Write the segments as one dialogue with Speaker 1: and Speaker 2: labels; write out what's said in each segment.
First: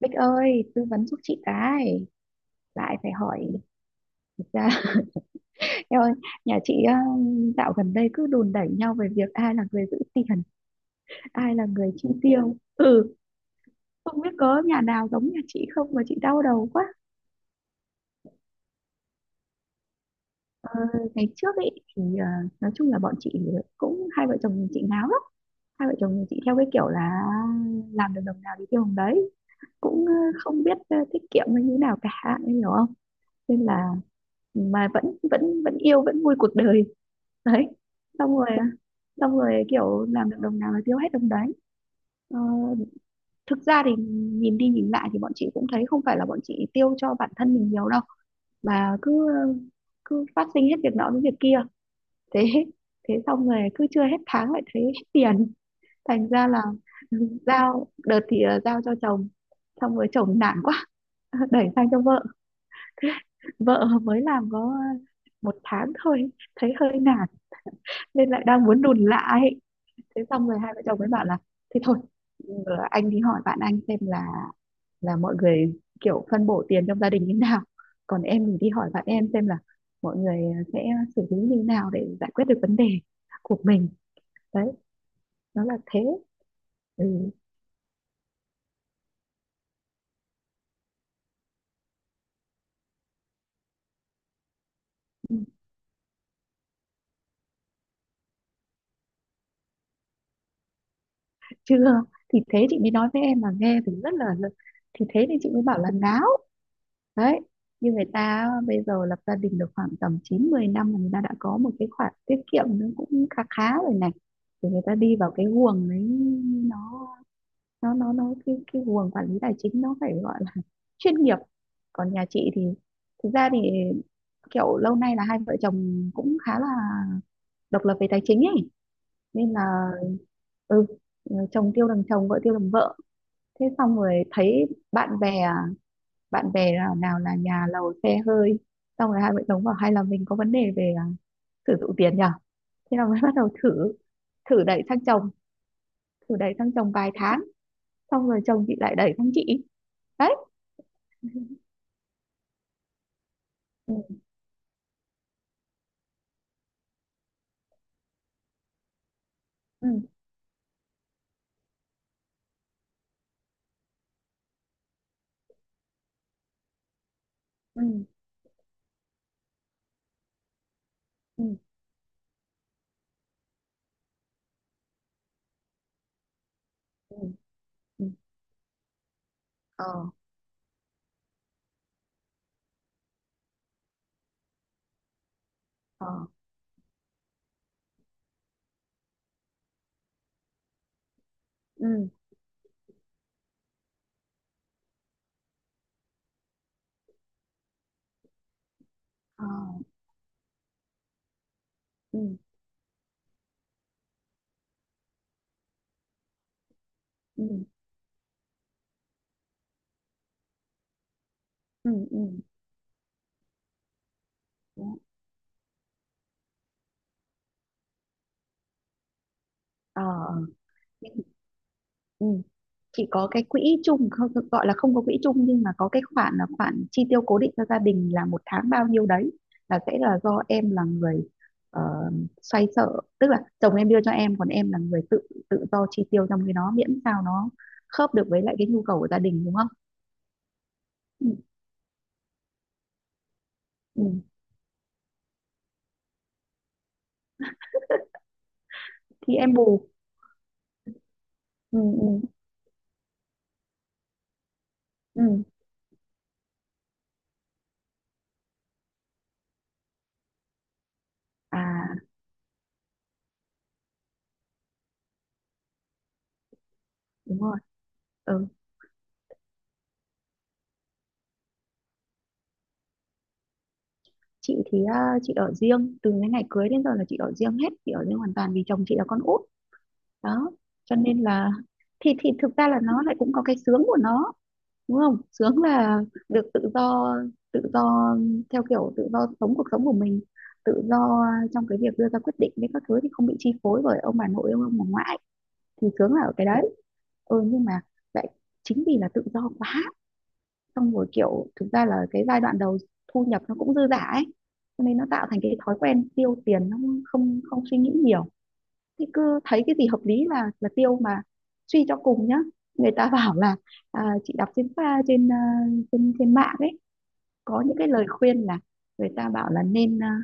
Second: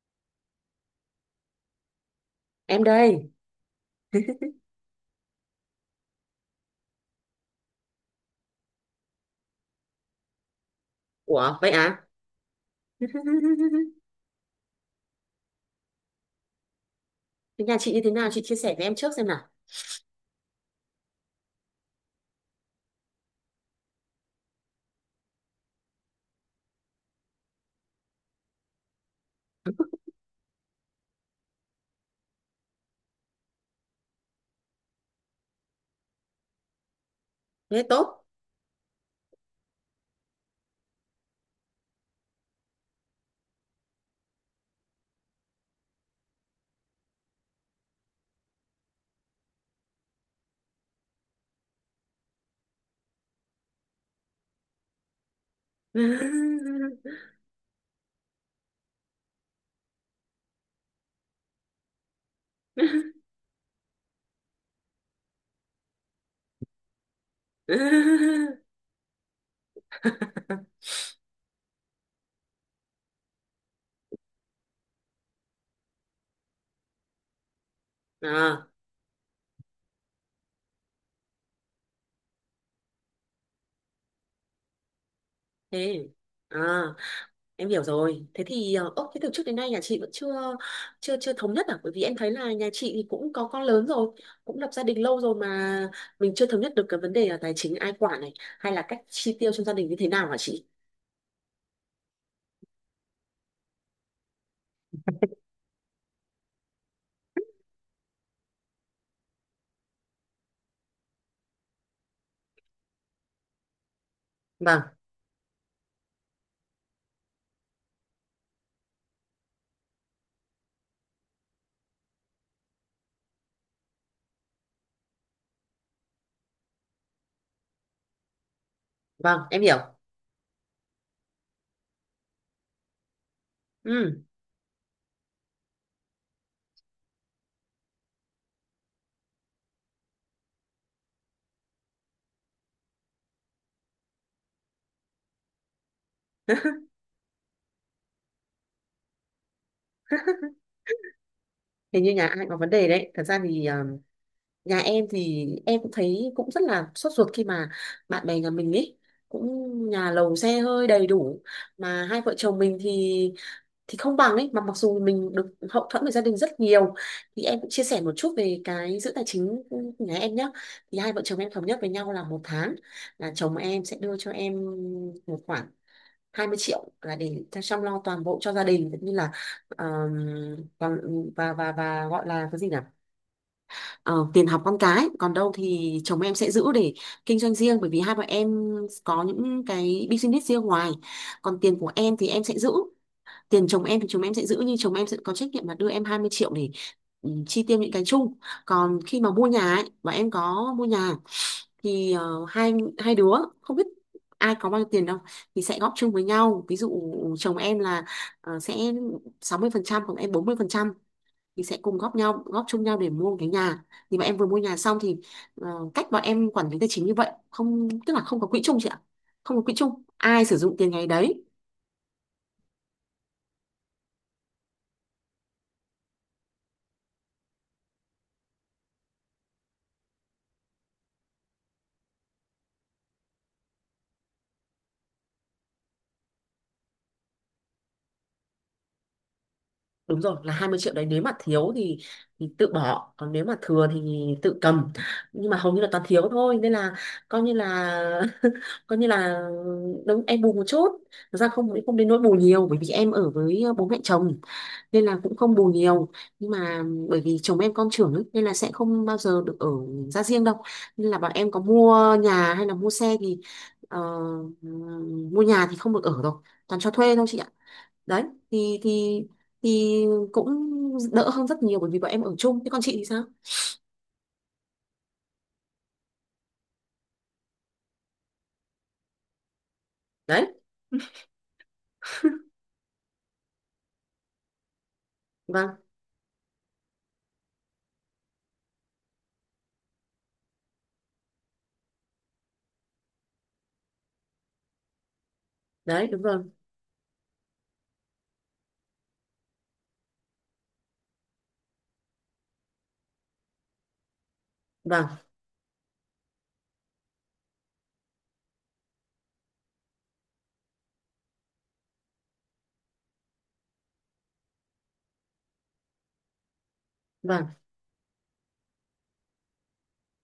Speaker 1: Bích ơi, tư vấn giúp chị cái.
Speaker 2: Em
Speaker 1: Lại phải
Speaker 2: đây.
Speaker 1: hỏi thực ra. Em ơi, nhà chị dạo gần đây cứ đùn đẩy nhau về việc ai là người giữ tiền, ai
Speaker 2: Ủa,
Speaker 1: là
Speaker 2: vậy
Speaker 1: người
Speaker 2: à?
Speaker 1: chi tiêu. Ừ, không biết có nhà nào giống nhà chị không mà chị đau đầu quá.
Speaker 2: Thế nhà chị như thế nào, chị chia sẻ với em trước xem nào.
Speaker 1: Ờ, Ngày trước ấy thì nói chung là bọn chị cũng hai vợ chồng chị ngáo lắm, hai vợ chồng chị theo cái kiểu là làm được đồng nào thì tiêu đồng đấy, cũng không biết tiết kiệm hay như nào cả, em hiểu không? Nên là mà vẫn vẫn vẫn yêu vẫn vui cuộc đời đấy.
Speaker 2: Thế tốt.
Speaker 1: Xong rồi xong rồi kiểu làm được đồng nào là tiêu hết đồng đấy. Ờ, Thực ra thì nhìn đi nhìn lại thì bọn chị cũng thấy không phải là bọn chị tiêu cho bản thân mình nhiều đâu mà cứ cứ phát sinh hết việc nọ đến việc kia. Thế thế xong rồi cứ chưa hết tháng lại thấy hết tiền. Thành ra là giao đợt thì giao cho chồng, xong rồi chồng nản quá đẩy sang cho vợ. Vợ mới làm có 1 tháng thôi, thấy hơi nản nên lại đang muốn đùn lại. Thế xong rồi hai vợ chồng mới bảo là thế thôi, anh đi hỏi bạn anh xem là mọi người kiểu phân bổ tiền trong gia đình như nào, còn em thì
Speaker 2: À,
Speaker 1: đi hỏi bạn em xem là mọi người sẽ xử lý như nào để giải quyết được vấn đề của mình. Đấy, nó là thế.
Speaker 2: thế à?
Speaker 1: Ừ.
Speaker 2: Em hiểu rồi. Thế thì ốc, thế từ trước đến nay nhà chị vẫn chưa chưa chưa thống nhất à? Bởi vì em thấy là nhà chị thì cũng có con lớn rồi, cũng lập gia đình lâu rồi, mà mình chưa thống nhất được cái vấn đề là tài chính ai quản này, hay là cách chi tiêu trong gia đình như thế nào, hả chị?
Speaker 1: Chưa, thì thế chị mới nói với em mà nghe thì rất là, thì thế thì chị mới bảo là láo đấy. Như người ta bây giờ lập gia đình được khoảng tầm 9-10 năm là người ta đã có một cái khoản tiết kiệm nó cũng khá khá rồi này. Thì
Speaker 2: Vâng.
Speaker 1: người ta đi vào cái guồng đấy. Nó cái guồng quản lý tài chính nó phải gọi là chuyên nghiệp. Còn nhà chị thì thực ra thì kiểu lâu nay là hai vợ chồng cũng khá là độc lập về tài chính ấy.
Speaker 2: Vâng,
Speaker 1: Nên
Speaker 2: em hiểu.
Speaker 1: là ừ, chồng tiêu đằng chồng vợ tiêu đằng vợ. Thế xong
Speaker 2: Ừ.
Speaker 1: rồi thấy bạn bè, nào nào là nhà lầu xe hơi. Xong rồi hai vợ chồng bảo hay là mình có vấn đề về sử dụng tiền nhỉ. Thế là mới bắt đầu thử, đẩy sang chồng, thử đẩy sang chồng vài tháng. Xong rồi chồng chị lại đẩy sang chị. Đấy.
Speaker 2: Hình như nhà ai cũng có vấn đề đấy. Thật ra thì
Speaker 1: Ừ,
Speaker 2: nhà em thì em cũng thấy cũng rất là sốt ruột khi mà bạn bè nhà mình ấy cũng
Speaker 1: ừ,
Speaker 2: nhà lầu xe hơi đầy đủ, mà hai vợ chồng mình thì không bằng ấy, mà mặc dù mình được hậu thuẫn về gia đình rất nhiều. Thì em cũng chia
Speaker 1: ừ,
Speaker 2: sẻ một chút về cái giữ tài chính của nhà em nhé. Thì hai vợ chồng
Speaker 1: ừ,
Speaker 2: em thống nhất với nhau là một tháng là chồng em sẽ đưa cho em một khoản 20 triệu là
Speaker 1: ừ,
Speaker 2: để chăm lo
Speaker 1: ừ.
Speaker 2: toàn bộ cho gia đình, cũng như là ờ,
Speaker 1: Ờ,
Speaker 2: còn và gọi là cái gì nhỉ, ờ, tiền học con cái. Còn đâu thì
Speaker 1: ờ,
Speaker 2: chồng em sẽ giữ để kinh doanh riêng, bởi vì hai bọn em có những cái business riêng ngoài. Còn tiền của
Speaker 1: ừ,
Speaker 2: em thì em sẽ giữ, tiền chồng em thì chồng em sẽ giữ, nhưng chồng em sẽ có trách nhiệm là đưa em 20 triệu để chi tiêu những cái chung. Còn khi mà
Speaker 1: ờ,
Speaker 2: mua nhà ấy, và em có mua nhà, thì
Speaker 1: ừ,
Speaker 2: hai hai đứa không biết ai có bao nhiêu tiền đâu, thì sẽ góp chung với nhau. Ví dụ
Speaker 1: ừ,
Speaker 2: chồng em là sẽ 60%, còn em 40%, mình sẽ
Speaker 1: ừ,
Speaker 2: cùng góp
Speaker 1: ừ.
Speaker 2: nhau góp chung nhau để mua một cái nhà. Thì mà em vừa mua nhà
Speaker 1: Đó.
Speaker 2: xong thì ờ, cách bọn em quản lý tài chính như vậy, không, tức là không có quỹ chung chị ạ. Không có quỹ
Speaker 1: Ờ,
Speaker 2: chung, ai sử dụng tiền ngày
Speaker 1: ừ.
Speaker 2: đấy.
Speaker 1: Ừ. Chị có cái quỹ chung, không gọi là không có quỹ chung nhưng mà có cái khoản là khoản chi tiêu cố định cho gia đình là 1 tháng bao nhiêu đấy là sẽ là do em là người ờ, xoay sở. Tức là chồng em đưa cho em còn em là người tự tự do chi tiêu trong cái đó miễn sao nó khớp được với lại cái nhu cầu của gia đình, đúng không?
Speaker 2: Đúng rồi, là 20 triệu đấy, nếu
Speaker 1: Ừ,
Speaker 2: mà thiếu thì tự bỏ, còn nếu mà thừa thì
Speaker 1: ừ.
Speaker 2: tự cầm. Nhưng mà hầu như là toàn thiếu thôi nên là coi như là coi như
Speaker 1: Thì
Speaker 2: là
Speaker 1: em bù.
Speaker 2: đúng, em bù một chút. Thật ra không
Speaker 1: Ừ,
Speaker 2: không đến nỗi
Speaker 1: ừ,
Speaker 2: bù nhiều bởi vì em ở với bố mẹ chồng, nên là cũng
Speaker 1: ừ.
Speaker 2: không bù nhiều. Nhưng mà bởi vì chồng em con trưởng ấy, nên là sẽ không bao giờ được ở ra riêng đâu. Nên là bọn em có
Speaker 1: À,
Speaker 2: mua nhà hay là mua xe thì ờ, mua nhà thì không được ở rồi, toàn cho thuê thôi chị
Speaker 1: đúng
Speaker 2: ạ.
Speaker 1: rồi.
Speaker 2: Đấy.
Speaker 1: Ừ.
Speaker 2: Thì thì cũng đỡ hơn rất nhiều bởi vì bọn em ở chung. Thế còn chị thì sao?
Speaker 1: Chị thì chị ở riêng từ cái ngày cưới đến giờ là chị ở riêng hết. Chị ở riêng hoàn toàn vì chồng chị là con út.
Speaker 2: Đấy.
Speaker 1: Đó, cho nên là thì thực ra là nó lại cũng có cái sướng của nó. Đúng không? Sướng
Speaker 2: Vâng.
Speaker 1: là được tự do, tự do theo kiểu tự do sống cuộc sống của mình, tự do trong cái việc đưa ra quyết định với các thứ thì không bị chi phối bởi ông bà nội ông bà ngoại. Thì
Speaker 2: Đấy,
Speaker 1: sướng là
Speaker 2: đúng
Speaker 1: ở
Speaker 2: rồi.
Speaker 1: cái đấy. Ừ nhưng mà lại chính vì là tự do quá, xong rồi kiểu thực ra là cái giai đoạn đầu thu nhập nó cũng dư dả ấy, cho nên nó
Speaker 2: Vâng.
Speaker 1: tạo thành cái thói quen tiêu tiền nó không không suy nghĩ nhiều. Thì cứ thấy cái gì hợp lý là tiêu. Mà suy cho cùng nhá, người ta bảo là chị đọc trên pha, trên trên trên mạng ấy
Speaker 2: Vâng.
Speaker 1: có những cái lời khuyên là người ta bảo là nên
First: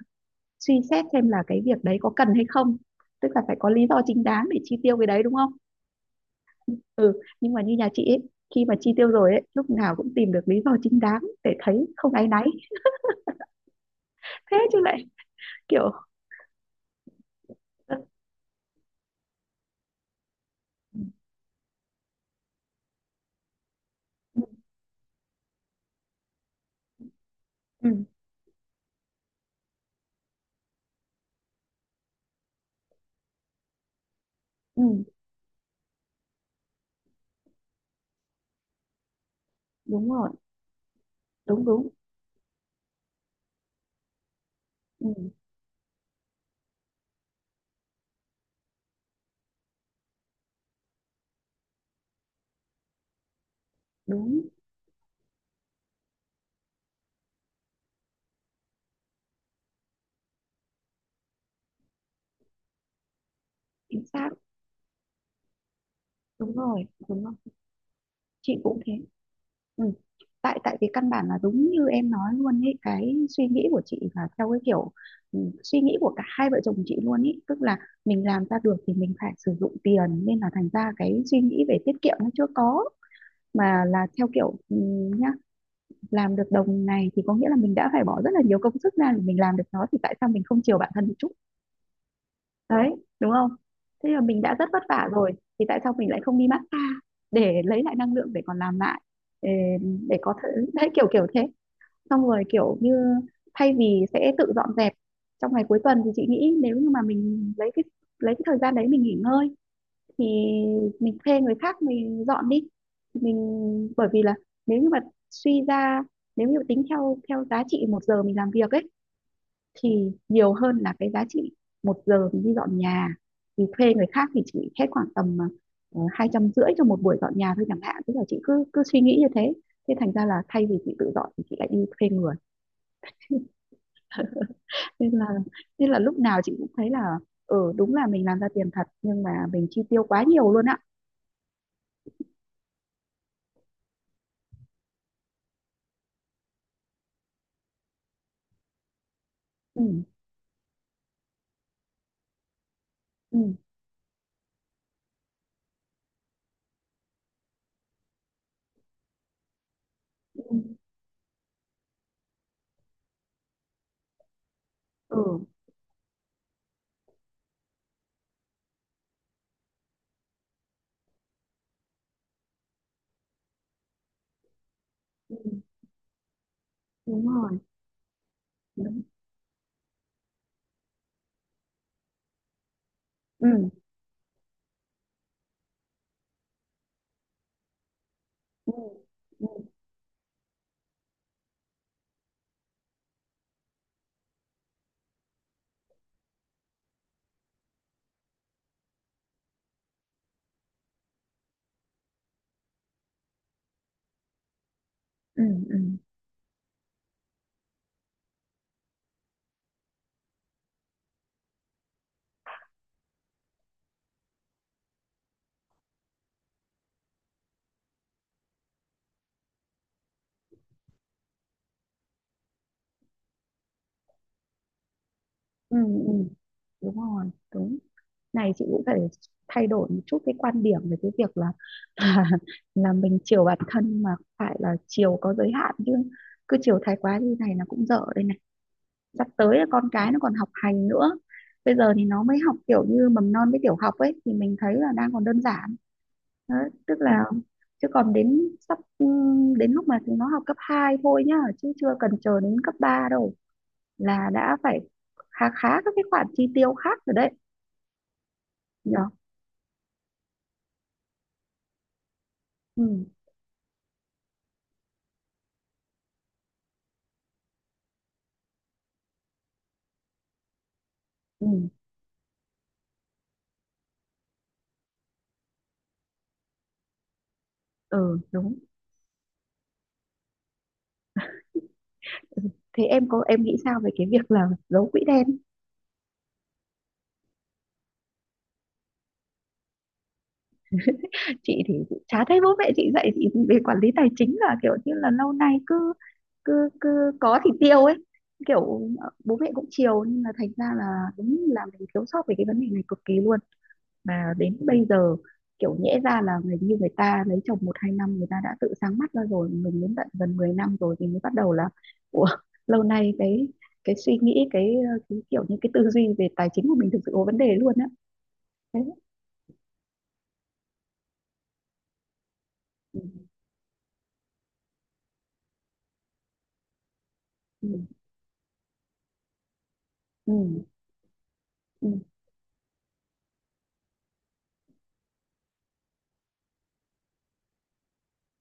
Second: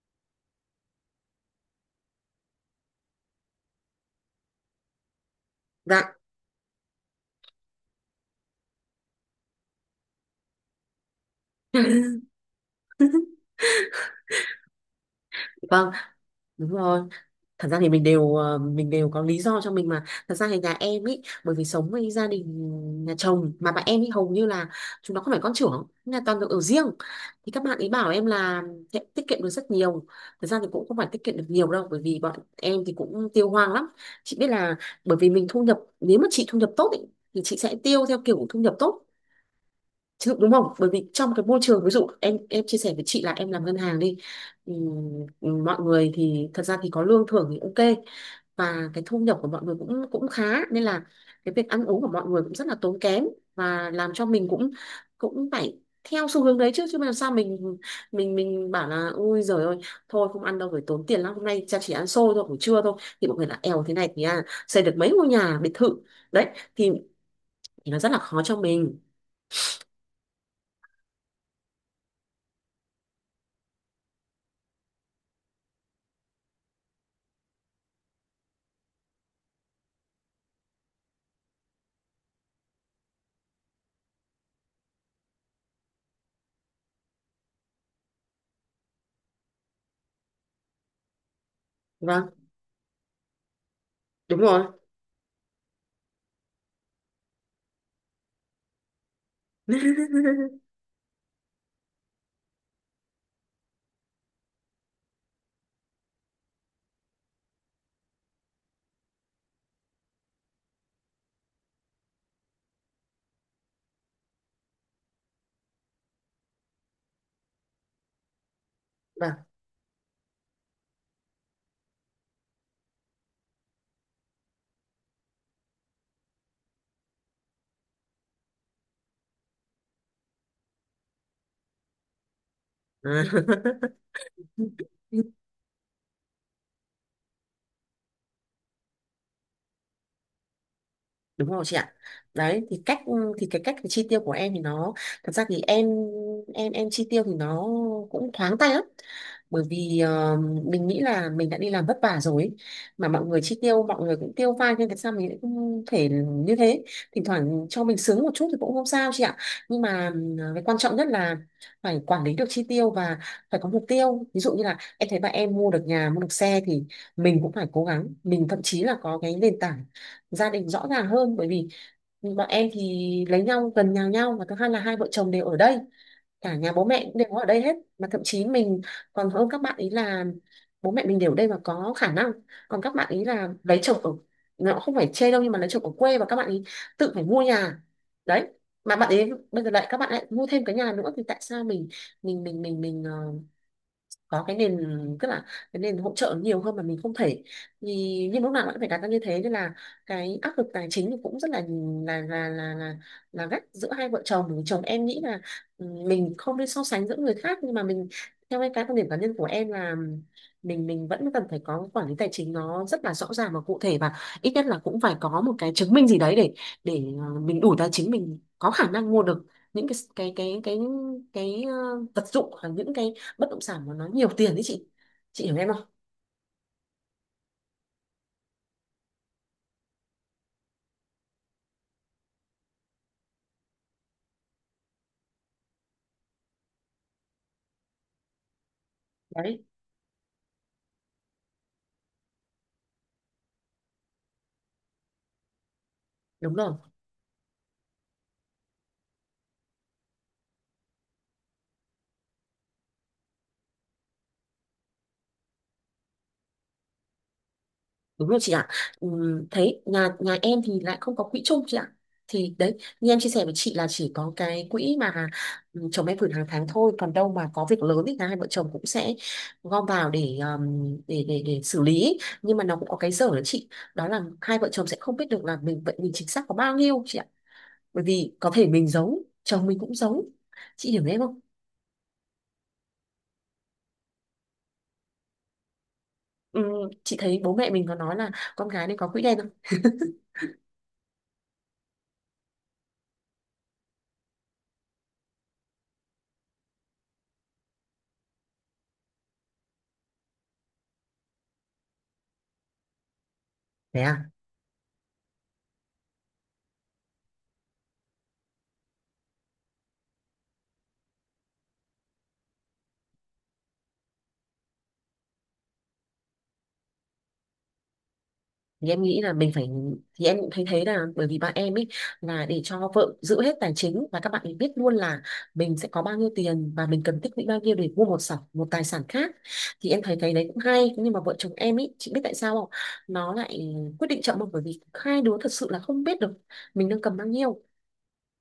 Speaker 1: suy xét xem là cái việc đấy có cần hay không, tức là phải có lý do chính đáng để chi tiêu cái đấy, đúng không?
Speaker 2: Dạ.
Speaker 1: Ừ nhưng mà như nhà chị ấy, khi mà chi tiêu rồi ấy lúc nào cũng tìm được lý do chính đáng để thấy không áy náy. Thế chứ lại
Speaker 2: Vâng,
Speaker 1: kiểu.
Speaker 2: đúng rồi. Thật ra thì
Speaker 1: Ừ,
Speaker 2: mình đều mình đều có lý do cho mình mà. Thật ra thì nhà em ý, bởi vì sống với gia đình nhà chồng, mà bạn em ý hầu như là chúng nó không phải con trưởng là toàn được ở riêng. Thì các bạn ấy
Speaker 1: ừ,
Speaker 2: bảo em là sẽ tiết kiệm được rất nhiều. Thật ra thì cũng không phải tiết kiệm được nhiều đâu bởi vì bọn em thì cũng tiêu hoang lắm. Chị biết là,
Speaker 1: ừ,
Speaker 2: bởi vì mình thu nhập, nếu mà chị thu nhập tốt ý, thì chị sẽ tiêu theo kiểu thu nhập tốt
Speaker 1: đúng rồi,
Speaker 2: chứ, đúng không? Bởi vì trong cái môi
Speaker 1: đúng,
Speaker 2: trường,
Speaker 1: đúng,
Speaker 2: ví dụ em chia sẻ với chị là em làm ngân hàng đi.
Speaker 1: ừ,
Speaker 2: Mọi người thì thật ra thì có lương thưởng thì ok, và cái thu nhập của mọi người cũng cũng khá, nên là cái việc ăn uống của mọi người cũng rất là tốn kém, và làm cho
Speaker 1: đúng,
Speaker 2: mình cũng cũng phải theo xu hướng đấy chứ. Chứ mà làm sao mình mình bảo là ui giời ơi, thôi không ăn đâu phải tốn tiền lắm, hôm nay cha chỉ ăn xôi thôi buổi trưa thôi, thì mọi người là èo, thế
Speaker 1: chính
Speaker 2: này thì
Speaker 1: xác,
Speaker 2: xây được mấy ngôi nhà biệt thự. Đấy.
Speaker 1: đúng rồi,
Speaker 2: thì
Speaker 1: đúng rồi.
Speaker 2: thì nó rất là khó
Speaker 1: Chị
Speaker 2: cho
Speaker 1: cũng thế.
Speaker 2: mình.
Speaker 1: Ừ. tại tại vì căn bản là đúng như em nói luôn ấy, cái suy nghĩ của chị là theo cái kiểu, ừ, suy nghĩ của cả hai vợ chồng chị luôn ấy, tức là mình làm ra được thì mình phải sử dụng tiền, nên là thành ra cái suy nghĩ về tiết kiệm nó chưa có. Mà là theo kiểu ừ, nhá, làm được đồng này thì có nghĩa là mình đã phải bỏ rất là nhiều công sức ra để mình làm được nó thì tại sao mình không chiều bản thân một chút?
Speaker 2: Vâng,
Speaker 1: Đấy, đúng không? Thế là
Speaker 2: đúng
Speaker 1: mình đã
Speaker 2: rồi.
Speaker 1: rất vất vả rồi thì tại sao mình lại không đi massage để lấy lại năng lượng để còn làm lại, để, để có thể, đấy kiểu kiểu thế. Xong rồi kiểu như thay vì sẽ tự dọn dẹp trong ngày cuối tuần thì chị nghĩ nếu như mà mình lấy cái thời gian đấy mình nghỉ ngơi thì mình thuê người khác mình dọn đi. Mình bởi vì là, nếu như mà suy ra, nếu như tính theo theo giá trị 1 giờ mình làm việc ấy
Speaker 2: Vâng.
Speaker 1: thì nhiều hơn là cái giá trị 1 giờ mình đi dọn nhà. Thì thuê người khác thì chỉ hết khoảng tầm 250 cho một buổi dọn nhà thôi chẳng hạn. Tức là chị cứ cứ suy nghĩ như thế. Thế thành ra là thay vì chị tự dọn thì chị lại đi thuê người. nên là nên là lúc nào chị cũng thấy là ừ, đúng là mình làm ra tiền thật nhưng mà mình chi tiêu quá nhiều luôn á.
Speaker 2: Đúng rồi chị ạ. Đấy. Thì cách, thì cái cách chi tiêu của em thì nó, thật ra thì em em chi tiêu thì nó cũng thoáng tay lắm, bởi
Speaker 1: Ừ,
Speaker 2: vì mình nghĩ là mình đã đi làm vất vả rồi ấy. Mà mọi
Speaker 1: ừ,
Speaker 2: người chi tiêu, mọi người cũng tiêu pha, nên tại sao mình lại không thể như thế. Thỉnh thoảng cho mình sướng một chút thì cũng không sao chị ạ. Nhưng mà
Speaker 1: ừ,
Speaker 2: cái quan trọng nhất là phải quản lý được chi tiêu, và phải có mục tiêu. Ví dụ như là em thấy bạn
Speaker 1: ừ,
Speaker 2: em mua được nhà, mua được xe, thì mình cũng phải cố gắng. Mình thậm chí là có cái nền tảng gia đình rõ ràng hơn, bởi vì bọn em thì lấy nhau gần nhà nhau, và thứ hai là hai vợ chồng
Speaker 1: ừ,
Speaker 2: đều ở đây, cả nhà bố mẹ cũng
Speaker 1: đúng
Speaker 2: đều ở
Speaker 1: rồi,
Speaker 2: đây hết, mà thậm chí mình
Speaker 1: đúng,
Speaker 2: còn hơn các bạn ý là bố mẹ mình đều ở đây và có khả năng. Còn các bạn ý là
Speaker 1: ừ,
Speaker 2: lấy chồng ở, nó không phải chê đâu, nhưng mà lấy chồng ở quê và các bạn ý tự phải mua nhà. Đấy.
Speaker 1: ừ,
Speaker 2: Mà bạn ấy
Speaker 1: ừ,
Speaker 2: bây giờ lại, các bạn lại mua thêm cái nhà nữa, thì tại sao mình mình có cái nền, tức là cái nền hỗ trợ nhiều hơn mà mình không thể. Thì nhưng lúc nào cũng phải đặt ra như thế nên là cái áp lực tài chính thì cũng rất là là là là là, là gắt giữa hai vợ chồng. Chồng em nghĩ là
Speaker 1: ừ, ừ.
Speaker 2: mình không nên so sánh giữa người khác, nhưng mà mình, theo cái quan điểm cá nhân của em là mình vẫn cần phải có quản lý tài chính nó rất là rõ ràng và cụ thể, và ít nhất là cũng phải có một cái chứng minh gì đấy để mình đủ tài chính, mình có khả năng mua được những cái, ờ, vật dụng, hoặc những cái bất động sản mà nó nhiều tiền đấy chị. Chị hiểu em
Speaker 1: Ừ,
Speaker 2: không?
Speaker 1: ừ. Đúng rồi, đúng. Này, chị cũng phải thay đổi một chút cái quan điểm về cái việc là là, là mình chiều bản thân nhưng mà phải là chiều có giới hạn chứ. Cứ chiều thái quá như này là cũng dở đây này. Sắp tới
Speaker 2: Đấy,
Speaker 1: là con cái nó còn học hành nữa. Bây giờ thì nó mới học kiểu như mầm non với tiểu học ấy thì mình thấy là đang còn đơn giản.
Speaker 2: đúng
Speaker 1: Đấy,
Speaker 2: rồi.
Speaker 1: tức là, chứ còn đến sắp, ừ, đến lúc mà chúng nó học cấp 2 thôi nhá chứ chưa cần chờ đến cấp 3 đâu là đã phải khá khá các cái khoản chi tiêu khác rồi đấy,
Speaker 2: Đúng rồi chị ạ.
Speaker 1: nhỉ?
Speaker 2: Thấy nhà nhà em thì lại không có quỹ chung chị ạ. Thì đấy,
Speaker 1: Ừ,
Speaker 2: như em chia sẻ với chị là chỉ có cái quỹ mà chồng em gửi hàng tháng thôi. Còn đâu mà có việc lớn thì cả hai vợ chồng cũng sẽ gom vào để để
Speaker 1: ừ,
Speaker 2: xử lý. Nhưng mà nó cũng có cái dở đó chị. Đó là hai vợ chồng sẽ không biết được là mình, vậy mình chính xác có bao nhiêu chị ạ. Bởi
Speaker 1: ừ,
Speaker 2: vì có
Speaker 1: đúng.
Speaker 2: thể mình giấu, chồng mình cũng giấu. Chị hiểu em không?
Speaker 1: Thế em có, em nghĩ sao về cái việc là giấu quỹ đen?
Speaker 2: Ừm, chị thấy bố mẹ mình có nói là con gái nên có quỹ đen.
Speaker 1: Chị thì chả thấy bố mẹ chị dạy chị về quản lý tài chính, là kiểu như là lâu nay cứ cứ cứ có thì tiêu ấy, kiểu bố mẹ cũng chiều nhưng mà thành ra là đúng là mình thiếu sót về cái vấn đề này cực kỳ luôn.
Speaker 2: Thế à?
Speaker 1: Mà đến bây giờ kiểu nhẽ ra là người như người ta lấy chồng 1-2 năm người ta đã tự sáng mắt ra rồi, mình đến tận gần 10 năm rồi thì mới bắt đầu là, ủa, lâu nay cái suy nghĩ cái, cái kiểu như cái tư duy về tài chính của mình thực sự có vấn đề luôn á. Thế.
Speaker 2: Thì em nghĩ là mình phải, thì em cũng thấy thế, là bởi vì bạn em ấy là để cho
Speaker 1: Ừ,
Speaker 2: vợ giữ hết tài chính, và các bạn ấy biết luôn là mình sẽ có bao nhiêu tiền và mình cần tích lũy bao
Speaker 1: ừ,
Speaker 2: nhiêu để mua một sản, một tài sản khác. Thì em thấy cái đấy cũng
Speaker 1: ừ,
Speaker 2: hay, nhưng mà vợ chồng em
Speaker 1: ừ,
Speaker 2: ấy, chị biết tại sao không, nó lại quyết định chậm không, bởi vì hai đứa thật sự là không biết được mình đang cầm bao nhiêu.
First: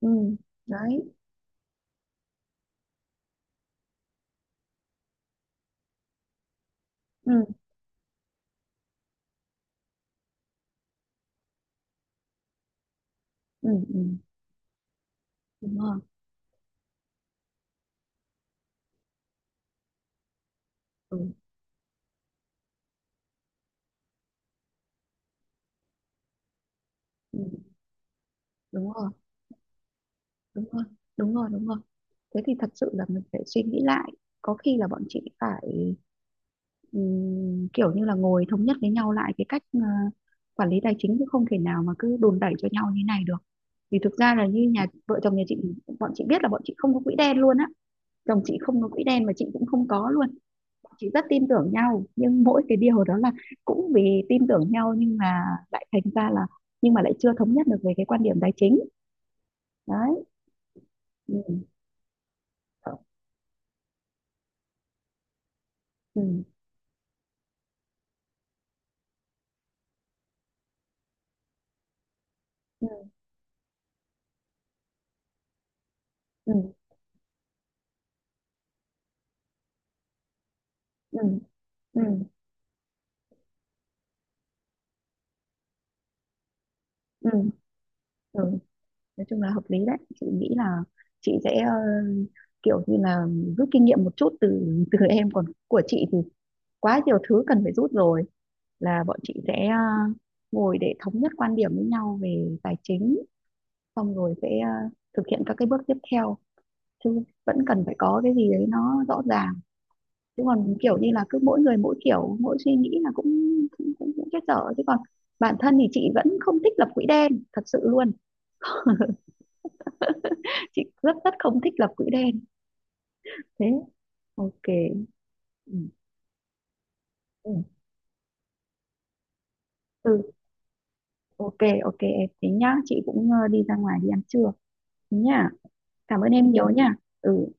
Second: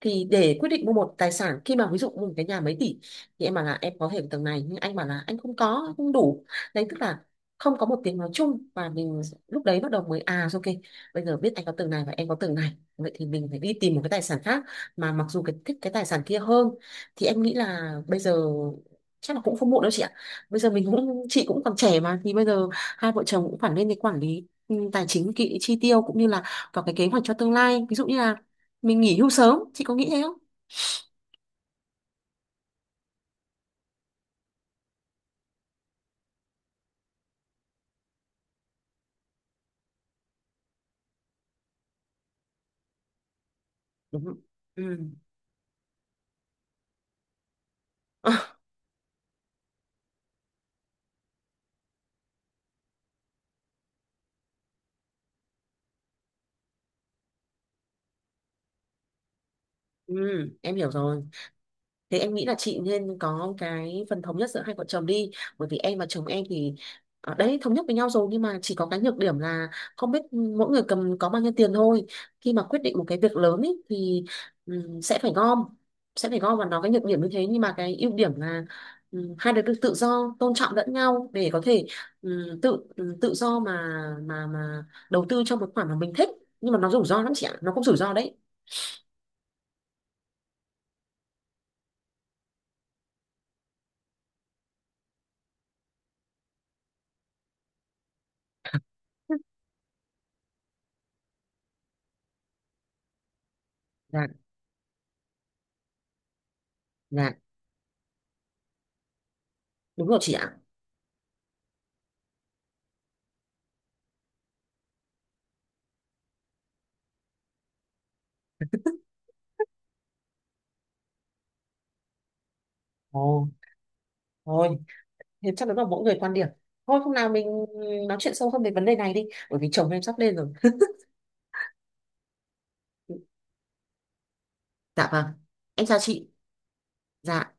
Speaker 2: Thì
Speaker 1: ừ.
Speaker 2: để quyết định mua
Speaker 1: Đấy.
Speaker 2: một tài sản, khi mà ví dụ mua một cái nhà mấy tỷ, thì em bảo là em có thể ở tầng này, nhưng anh bảo là anh không có, không đủ. Đấy, tức là
Speaker 1: Ừ,
Speaker 2: không có một tiếng nói chung, và mình lúc đấy bắt đầu mới à ok, bây giờ biết anh có tầng này và em có tầng này, vậy thì mình phải
Speaker 1: ừ,
Speaker 2: đi tìm
Speaker 1: ừ,
Speaker 2: một cái tài sản khác, mà mặc dù cái thích
Speaker 1: đúng
Speaker 2: cái
Speaker 1: rồi,
Speaker 2: tài sản kia hơn. Thì em nghĩ là bây giờ chắc là cũng không muộn đâu chị ạ. Bây giờ mình cũng,
Speaker 1: ừ,
Speaker 2: chị cũng còn trẻ mà, thì bây giờ hai vợ chồng cũng phải lên cái quản lý tài chính kỹ, chi tiêu, cũng như là có cái kế hoạch cho
Speaker 1: ừ,
Speaker 2: tương lai, ví dụ như là
Speaker 1: đúng
Speaker 2: mình
Speaker 1: rồi,
Speaker 2: nghỉ hưu sớm, chị có nghĩ thế không?
Speaker 1: đúng rồi, đúng rồi, đúng rồi. Thế thì thật sự là mình phải suy nghĩ lại. Có khi là bọn chị phải kiểu như là ngồi thống nhất với nhau lại cái cách quản lý tài chính, chứ không thể nào mà cứ đùn đẩy cho nhau như này được. Vì thực
Speaker 2: Đúng.
Speaker 1: ra là như nhà
Speaker 2: Ừ.
Speaker 1: vợ chồng nhà chị, bọn chị biết là bọn chị không có quỹ đen luôn á. Chồng chị không có quỹ đen mà chị cũng không có luôn. Bọn chị rất tin tưởng nhau, nhưng mỗi cái điều đó là cũng vì tin tưởng nhau nhưng mà lại thành ra là, nhưng mà lại chưa thống nhất được về cái quan điểm tài chính.
Speaker 2: Ừ,
Speaker 1: Đấy.
Speaker 2: em hiểu rồi.
Speaker 1: Ừ.
Speaker 2: Thế em nghĩ là chị nên có cái phần thống nhất giữa hai vợ chồng đi. Bởi vì em và chồng
Speaker 1: Ừ.
Speaker 2: em thì ở đấy thống nhất với nhau rồi, nhưng mà chỉ có cái nhược điểm là không biết mỗi người cầm có bao nhiêu tiền thôi. Khi mà quyết
Speaker 1: Ừ.
Speaker 2: định một cái việc lớn ý, thì sẽ phải gom,
Speaker 1: Ừ.
Speaker 2: và nó cái nhược điểm như thế. Nhưng mà cái ưu điểm là hai đứa được tự do tôn trọng lẫn
Speaker 1: Ừ.
Speaker 2: nhau để có thể
Speaker 1: Ừ.
Speaker 2: tự tự do mà mà đầu tư cho một khoản mà mình thích. Nhưng mà nó rủi ro
Speaker 1: Ừ.
Speaker 2: lắm chị ạ, nó cũng rủi ro đấy.
Speaker 1: Ừ. Nói chung là hợp lý đấy. Chị nghĩ là chị sẽ kiểu như là rút kinh nghiệm một chút từ từ em. Còn của chị thì quá nhiều thứ cần phải rút rồi. Là bọn chị sẽ ngồi để thống nhất quan điểm với nhau về tài chính, xong
Speaker 2: Dạ.
Speaker 1: rồi sẽ thực hiện các cái bước tiếp theo chứ.
Speaker 2: Dạ,
Speaker 1: Vẫn cần phải có cái gì đấy nó rõ ràng,
Speaker 2: đúng rồi chị
Speaker 1: chứ
Speaker 2: ạ.
Speaker 1: còn kiểu như là cứ mỗi người mỗi kiểu mỗi suy nghĩ là cũng chết dở. Chứ còn bản thân thì chị vẫn không thích lập quỹ đen thật sự luôn. Chị rất rất không thích lập quỹ đen.
Speaker 2: Ồ,
Speaker 1: Thế, ok.
Speaker 2: thôi, thế chắc
Speaker 1: Ừ.
Speaker 2: là mỗi người quan điểm. Thôi hôm nào mình
Speaker 1: Ừ.
Speaker 2: nói chuyện sâu hơn về vấn đề này đi, bởi vì chồng em sắp
Speaker 1: Ừ,
Speaker 2: lên rồi.
Speaker 1: ok. Ok, em tính nhá, chị cũng đi ra ngoài đi ăn trưa.
Speaker 2: Dạ
Speaker 1: Thế
Speaker 2: vâng,
Speaker 1: nhá,
Speaker 2: em chào
Speaker 1: cảm
Speaker 2: chị.
Speaker 1: ơn em. Ừ, nhiều nhá. Ừ.
Speaker 2: Dạ.